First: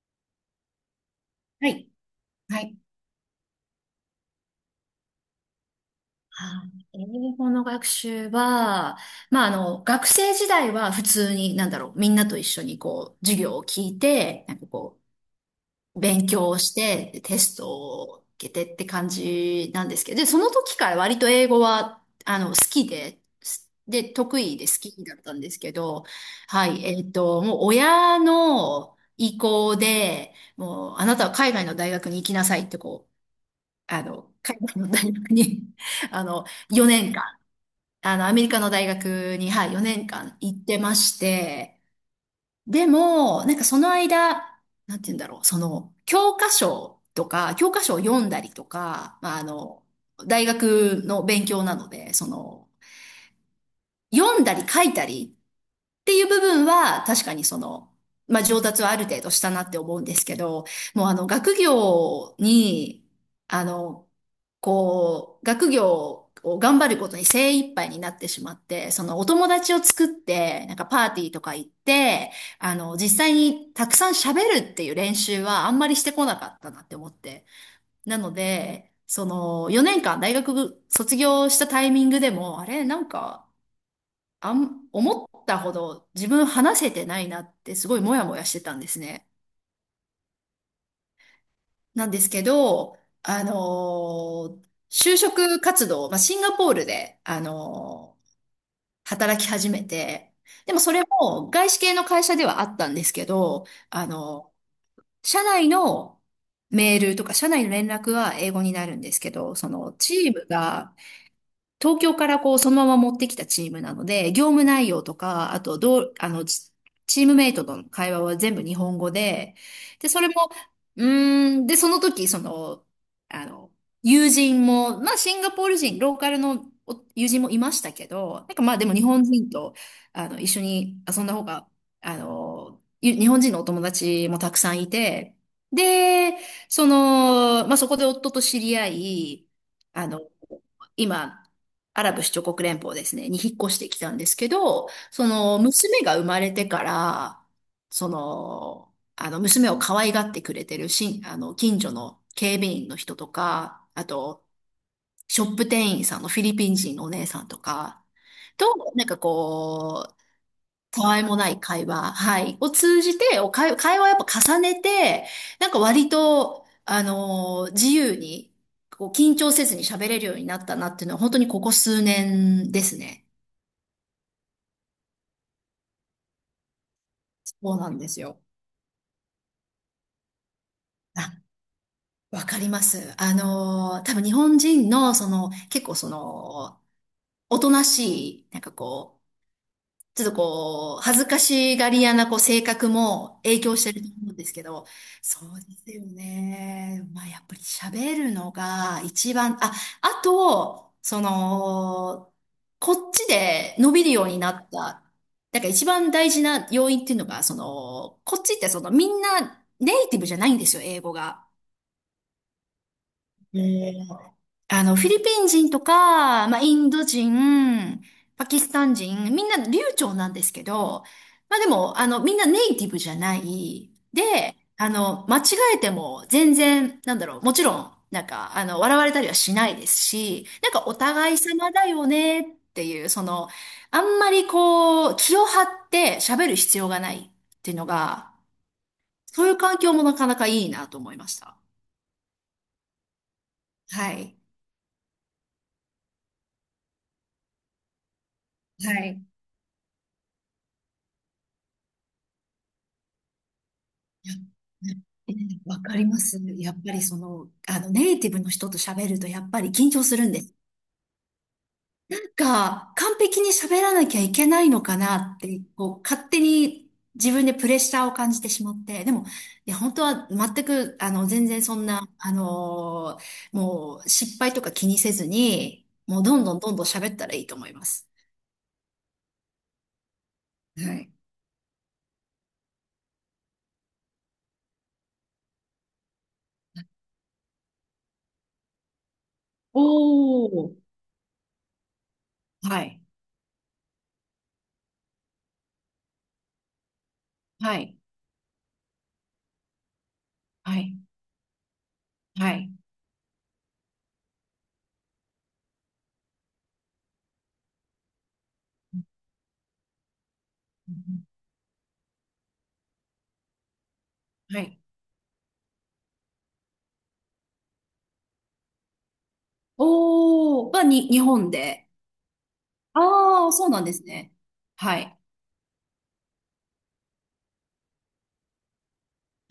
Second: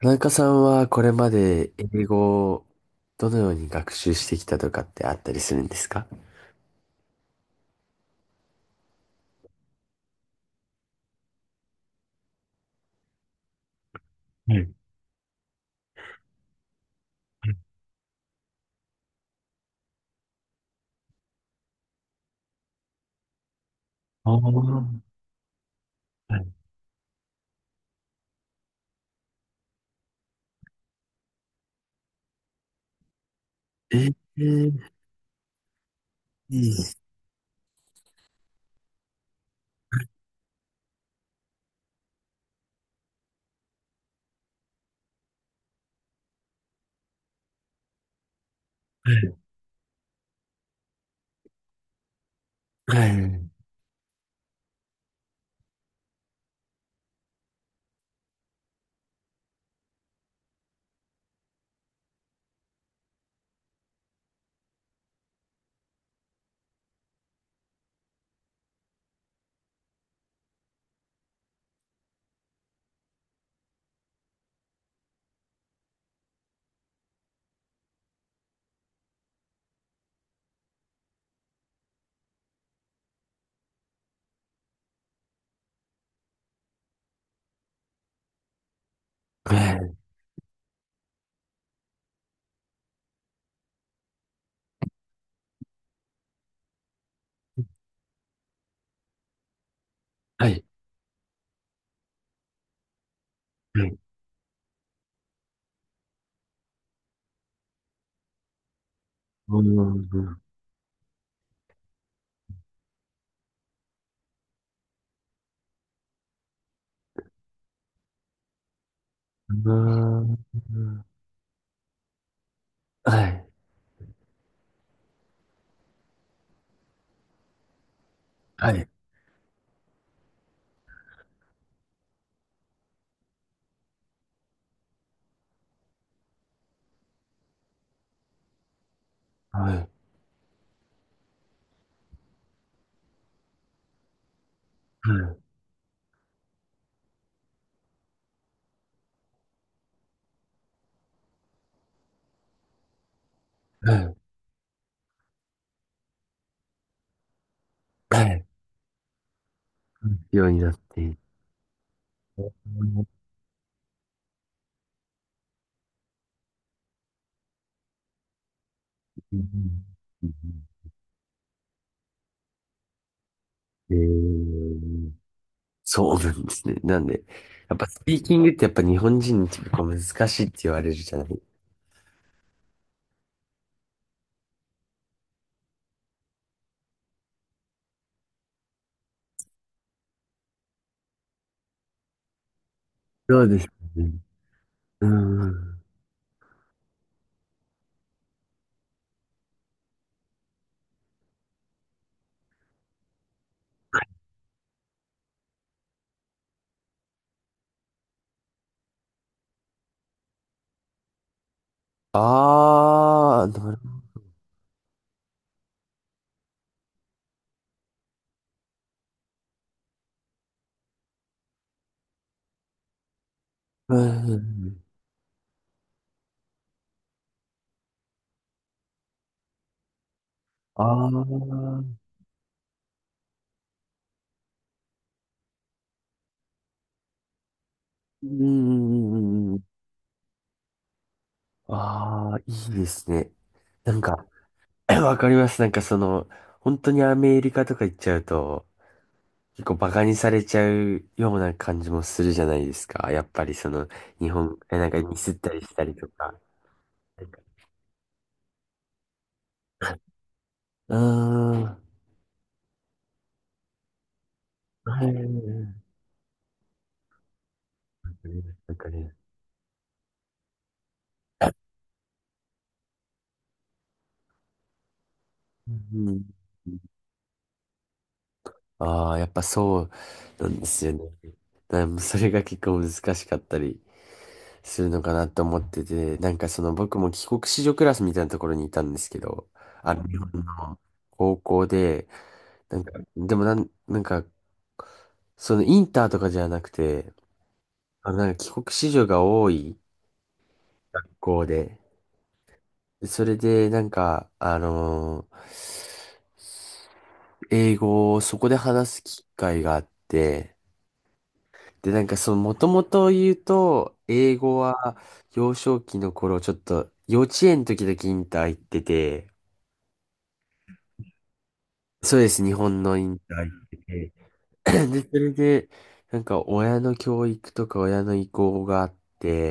田中さんはこれまはでい。英語はをい。どのように学習してきたとかってあったりするんですか？はい、英語の学習は、まあ、学生時代は普通に、なんだろう、みんなと一緒にこう、授業を聞いて、はなんかい。こう、勉強をして、テストを受けてって感じなんですけど、で、その時から割と英語は、好きで、で、ああ、得意で好はきだったんですけど、はい、もう親の意向で、もう、あなたは海外の大学に行きなさいってこう、い。海外のー、大学に あの、いい。4年間、アメリカの大学に、はい、4年間行ってまして、でも、なんかその間、なんて言うんだろう、その、教科書とか、教科書を読んだりとか、まあ、大学の勉強なので、その、はい、はい、読んだり書いたりっていう部分は、確かにその、まあ、上達はある程度したなって思うんですけど、もう学業に、あの、こう、学業を頑張ることに精一杯になってしまって、そのお友達を作って、なんかパーティーとか行って、実際にたくさん喋るっていう練習はあんまりしてこなかったなって思って。なので、その、4年間大学卒業したタイミングでも、あれ、なんか、思ったほど自分話せてないなってすごいモヤモヤしてたんですね。はい、なんですけど、あの就職活動、まあ、シンガポールで、働き始めて、はい。はい。でもそれも外資系の会社ではあったんですけど、うあの社内のメールとか社内の連絡は英語になるんですけど、そのチん、ームが東京からこう、そのまま持ってきたチームなので、業務内容とか、あと、どう、チームメイトとの会話は全部日本語で、うで、それも、ん、うーん、で、その時、その、はあい、の、友人も、まあ、シンガポール人、ローカルのお友人もいましたけど、なんかはまあ、でい、も日本人と、一緒に遊んだ方が、日本人のお友達もたくさんいて、で、その、まあ、そこで夫と知り合い、はい、はい、あの、今、アラブ首長国連邦ですね、に引っ越してきたんですけど、その、娘が生まれてから、その、娘を可愛がってくれてるし、近所の警備員の人とか、はあい、と、ショップ店員さんのフィリピン人のお姉さんとか、はい。と、なんかこようになったて。わいもない会話、はい、を通じうて、会話をやっぱ重ねて、なんか割と、自由に、こう、緊張せずにん。喋れるようになったなっていうのは、本当にここ数年ですね。えー、そうなんですね。なんで、そやっうぱなんスでピすーキよ。ングってやっぱ日本人に結構難しいって言われるじゃない？あ、わかります。多分日本人の、その、結構その、おとなしい、なんかこう、ちょっとこう、恥ずかしがり屋なこう性格そもうで影す響してるとね。思うんですけど、うそうでん。すよね。まあやっぱり喋るのが一番、あ、あと、その、こっちで伸びるようになった、なんか一番大事な要因っていうのが、その、こっちってそのみんなネイティブじゃないんですよ、英語が。ああ、うなるん。フィリピン人とか、まあ、インド人、パキスタン人、みんな流暢なんですけど、まあ、でも、みんなネイティブじゃない。ほで、ど。間違えても全然、なんだろう、もちろん、なんか、笑われたりはしないですし、なんあかおあ、互い様うだんよねっていう、その、あんまりこう、気を張って喋る必要がないっていうのうが、そういんうんううん。環境もなかなかいいなと思いました。ああ、いいですね。なんはか、い。わかります。なんかその、本当にアメリカとか行っちゃうと、はい。結構バカにされちゃうような感じもするじゃないですか。やっぱりその、い日や本、なんね、かミスえっえ、たりしわたかりりとまか。す。やっぱりそなんか、の、ネイティブの人と喋るとやっぱり緊張するんです。うーん。なんか、完璧に喋らなきゃいけないのかはい。なって、こう、勝手に自分でプレッシャーを感じてしまわっかて、りでも、いや、本当は全く、全ま然す。そんな、もう、失敗とか気にせずうに、もう、ん。どんどんどんどん喋ったらいいと思います。ああ、やっぱそうなんではすよね。い。だからもうそれが結構難しかったりするのかなと思ってて、なんかその僕も帰国子女クラスみたいなところにいたんですけど、あの日本おー。の高校で、なはんか、い。でもなんか、そのインターとかじゃなくて、はい。なんか帰国子女が多いはい。学校で、はい。それでなんか、英語をそこで話す機会があって、うん。で、なんかその、もともと言うと、英語はい。は幼少期の頃、ちょっと幼稚園の時だけインター行ってて、おー、日本で。そうです、日本のインターあ行あ、そっうてなんですね。て、はで、そい。れで、なんか親の教育とか親の意向があっ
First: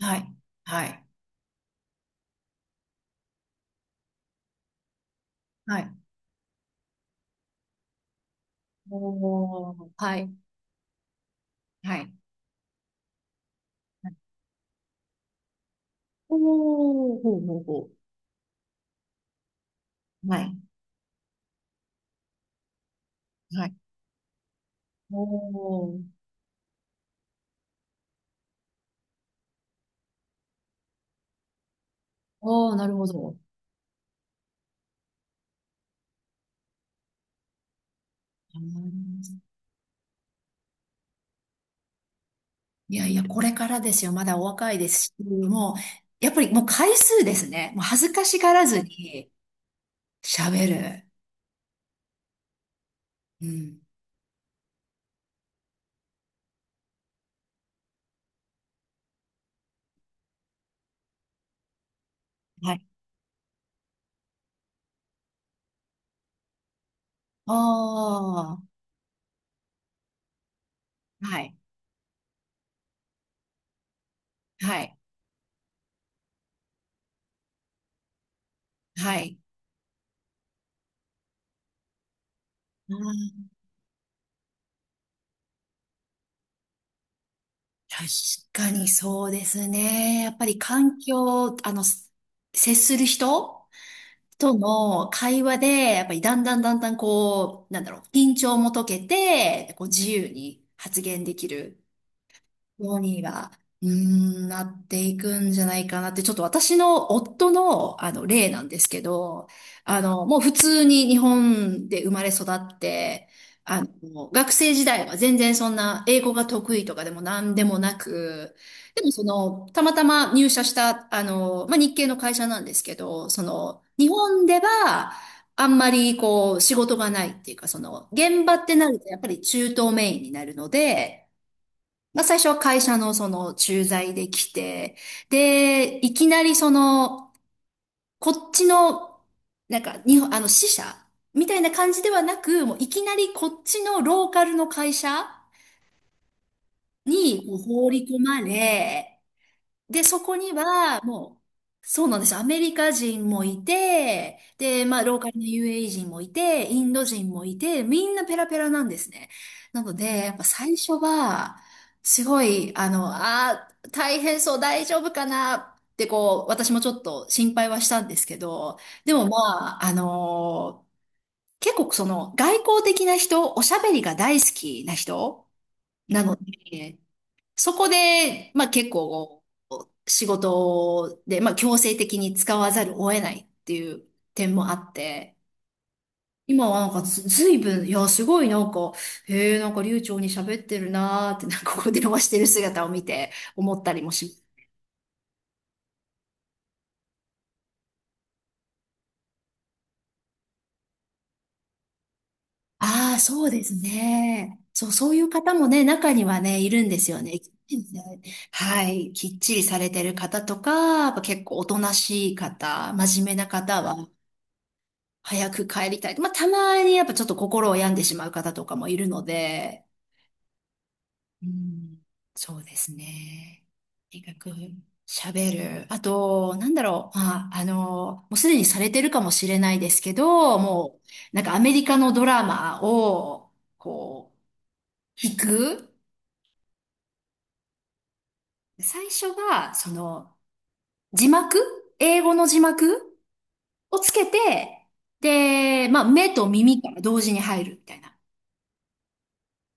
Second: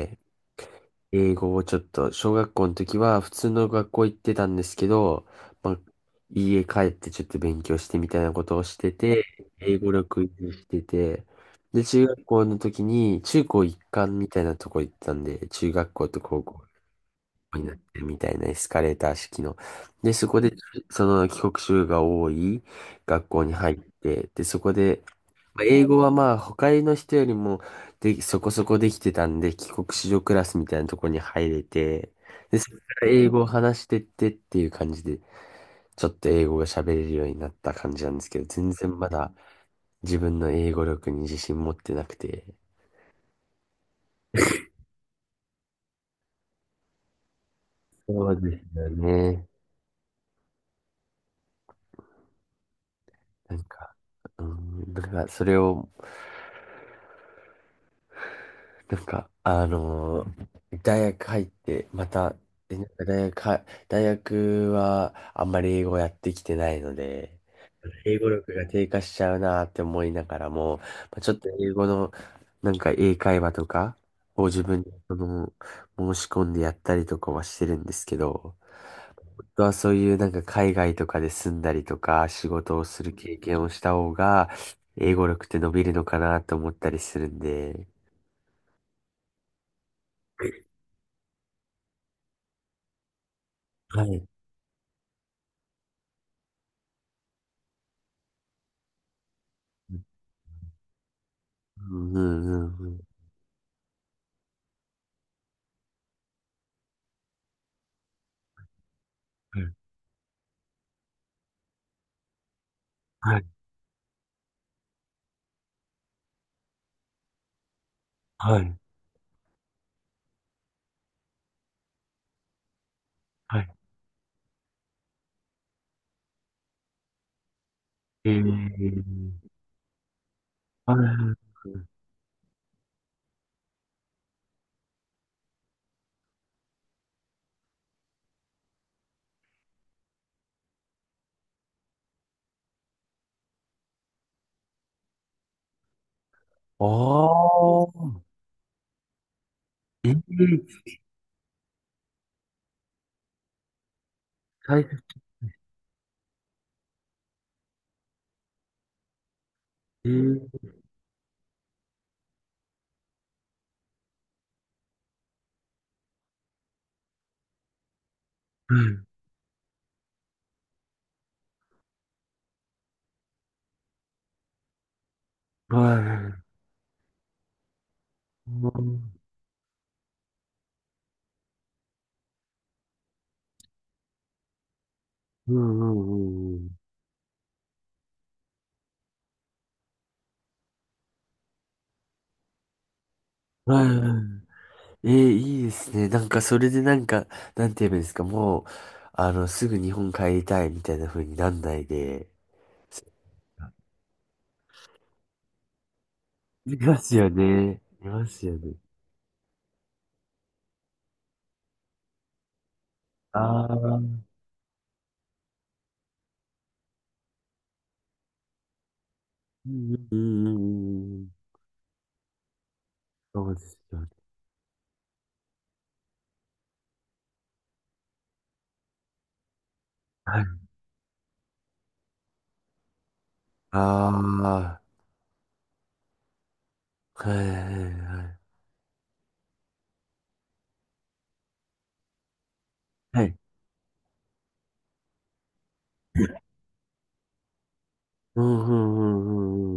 はい。はい。英語をちょっと、小学校の時は普通の学校行ってたんですけど、まはあ、い。家帰ってちょっと勉強してみたいなことをしてて、お英ー、語は力い。維持してて、で、は中い。学校の時に中高一貫みたいなとこ行ったんで、中学校とお高校ー、ほうほにうなっほてるみたいなエスカレーター式の。で、そう。こはで、い。その帰国子女が多い学校には入い。って、で、そこで、おまあ英語ー、はまあ、他の人よりも、で、そこそこできてたんで、帰国子女クラスみたいなところに入れて、で、そおこー、なるかほら英ど。語を話してってっていう感じで、ちょっと英語が喋れるようになった感じなんですけど、全然まだ自分の英語力に自信持ってなくて。いやいや、これからですよ。まだお若いですし、もう、やっぱりもう回数ですね。もう恥ずかそしうがでらすずよにね。喋る。うなんん。か、うん、だからそれを、なんか、大学入って、また、はでい。なんか大学はあんまり英語やってきてないので、あ英語力あ、が低下しちゃうなって思いながらも、まあ、ちょっはとい。英語の、なんか英会話とかを自は分でい。申し込んでやったりとかはしてるんですけど、はい。本当はそういうなんか海外とかで住んだりとか仕事をする経験をした方が英語力って伸びるのかなと思ったりするんで、確かにそうですね。やっぱり環境、接する人はい。との会話で、やっぱりだんだんだんだんこう、なんだろう、緊張も解けて、こううん自由に発言できるうんうよんうには、うーん、なっていくんじゃないかなって、ちょっと私の夫の、例なんですけど、うん。もう普通に日本で生まれ育って、はい、学生時代は全然そんな英語が得意とかでも何でもなく、はい、でもその、たまたま入社した、まあ、日系の会社なんですけど、そはい。の、日本では、あんまりこう仕事がないっていうか、その現場ってなるええ、とやっぱり中東メインになるのはで、い。まあ、最初は会社のその駐在で来て、で、いきなりその、こっちの、なんか、日本、支社みたいな感じではなく、もういきなりこっちのローカルの会社あにこう放り込あ、まれ、で、えそえ、こには、もう、そうなんですよ。アメリカ人もいて、大で、切、まあ、ローカルの UAE 人もいて、インド人もいて、みんなペラペラなんですね。なので、やっぱええ、最初は、すごい、あー、大変そう、大丈夫かなって、こう、私もちょっと心配はしたんですけど、でもまあ、結構その、外交的な人、おしゃべりが大好きな人はい、なはのい。で、そこで、まうあ結ん構、仕事で、まあ強制的に使わざるを得ないっていう点もあって、うんうんうん。今はなんかずいぶん、いや、すごいなんか、へえ、なんか流暢に喋ってるなーって、なんかここで電話してる姿を見て思っはたい、りもはします。い、ええ、いいですね。なんか、それでなんか、なんて言えばいいんですか、もう、すぐ日本帰りたいみたいな風になんないで、ああ、そうですね。そう、そういう方もね、中にはね、いいるんまですすよよね。ね。いますよね。はい。きっちりされてる方とか、やっぱ結構おとなしい方、真面目なああ、方うは、ん早く帰りたい。まあ、たまにやっぱちょっと心を病んでしまう方とかもいるのうで、んうんうんうん。うん、そうですそうでね。すよね。とにかく喋る。あと、なんだろう。まあ、もうすでにされてるかもしれないですけど、もう、なんかアメリカのドラマを、こああ、う、聞く。はい、はい、はい。最初は、その、字幕英語の字幕はい。をつけて、で、まあ、目と耳から同時に入るみたいな。うんうんう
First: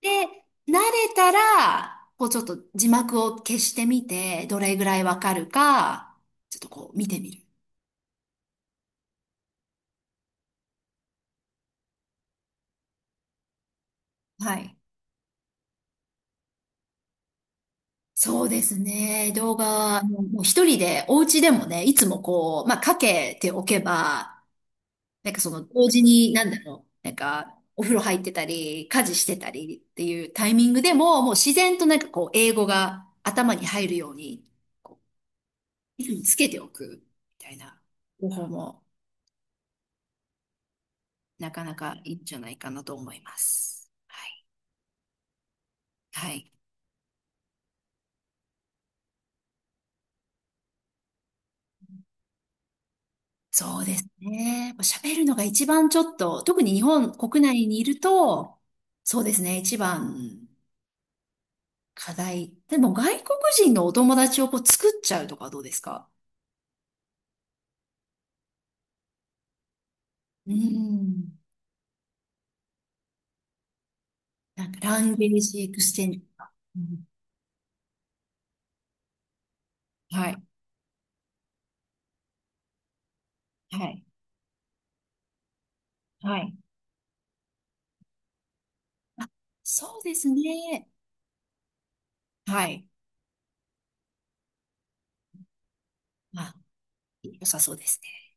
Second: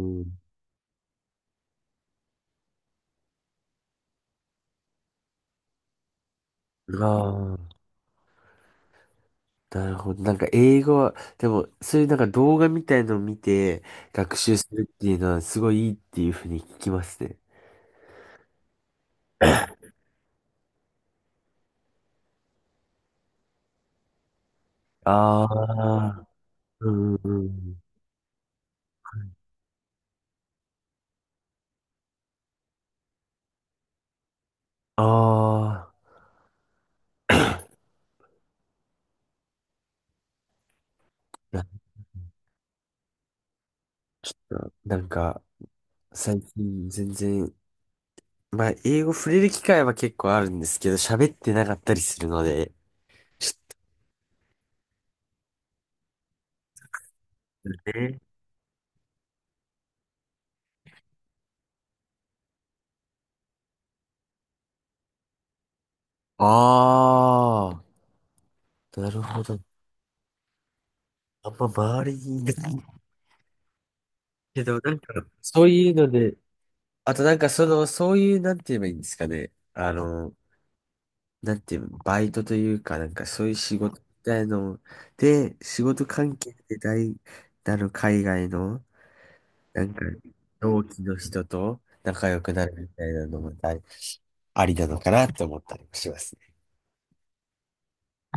で、うんうん。慣れたら、こうちょっと字幕を消してみて、どれぐらいわかるか、ちょっとこあう見てみる。あ、なるほど。なんか英語は、でも、そういうなんか動画みたいのを見て学は習すい。るっていうのはすごいいいっていうふうに聞きますね。そうですね。動 画、もう一人で、お家でもね、いつもこう、まあ、かけておけば、なんかあその、同時あ、に、なんだろう、うなんんうんうか、ん。お風呂入ってたり、家事してたりっていうタイミングでも、もう自然となんかこう、英語が頭に入るように、こああ、う、つけておく、みたいな方法もないかや、なかいいんじゃないかなと思います。はちい。ょっと、なんか、は最い。近全然、まあ、英語触れる機会は結構あるんですけど、喋ってなかったりするので、ちょっそうですね。喋るのが一番ちょっと、特に日本国内とにいるね。と、そうですね、一番課題。でも外国人のお友達をこう作っちゃうとかどうですか？ああ。なるほど。うん。あんま周りにいないけなんど、かなんラか、ンゲージそうエクいスうチェのンジとで、か。うん。あとなんかその、そういう、なんて言えばいいんですかね。はい。なんて言うの、バイトというか、なんかそういう仕は事みい。たいので、仕事関は係い。で海外の、なんそか、うです同ね。期の人と仲良くなはるい。みたいなのもありなのかなって思ったりもします。まあ、良さそうですね。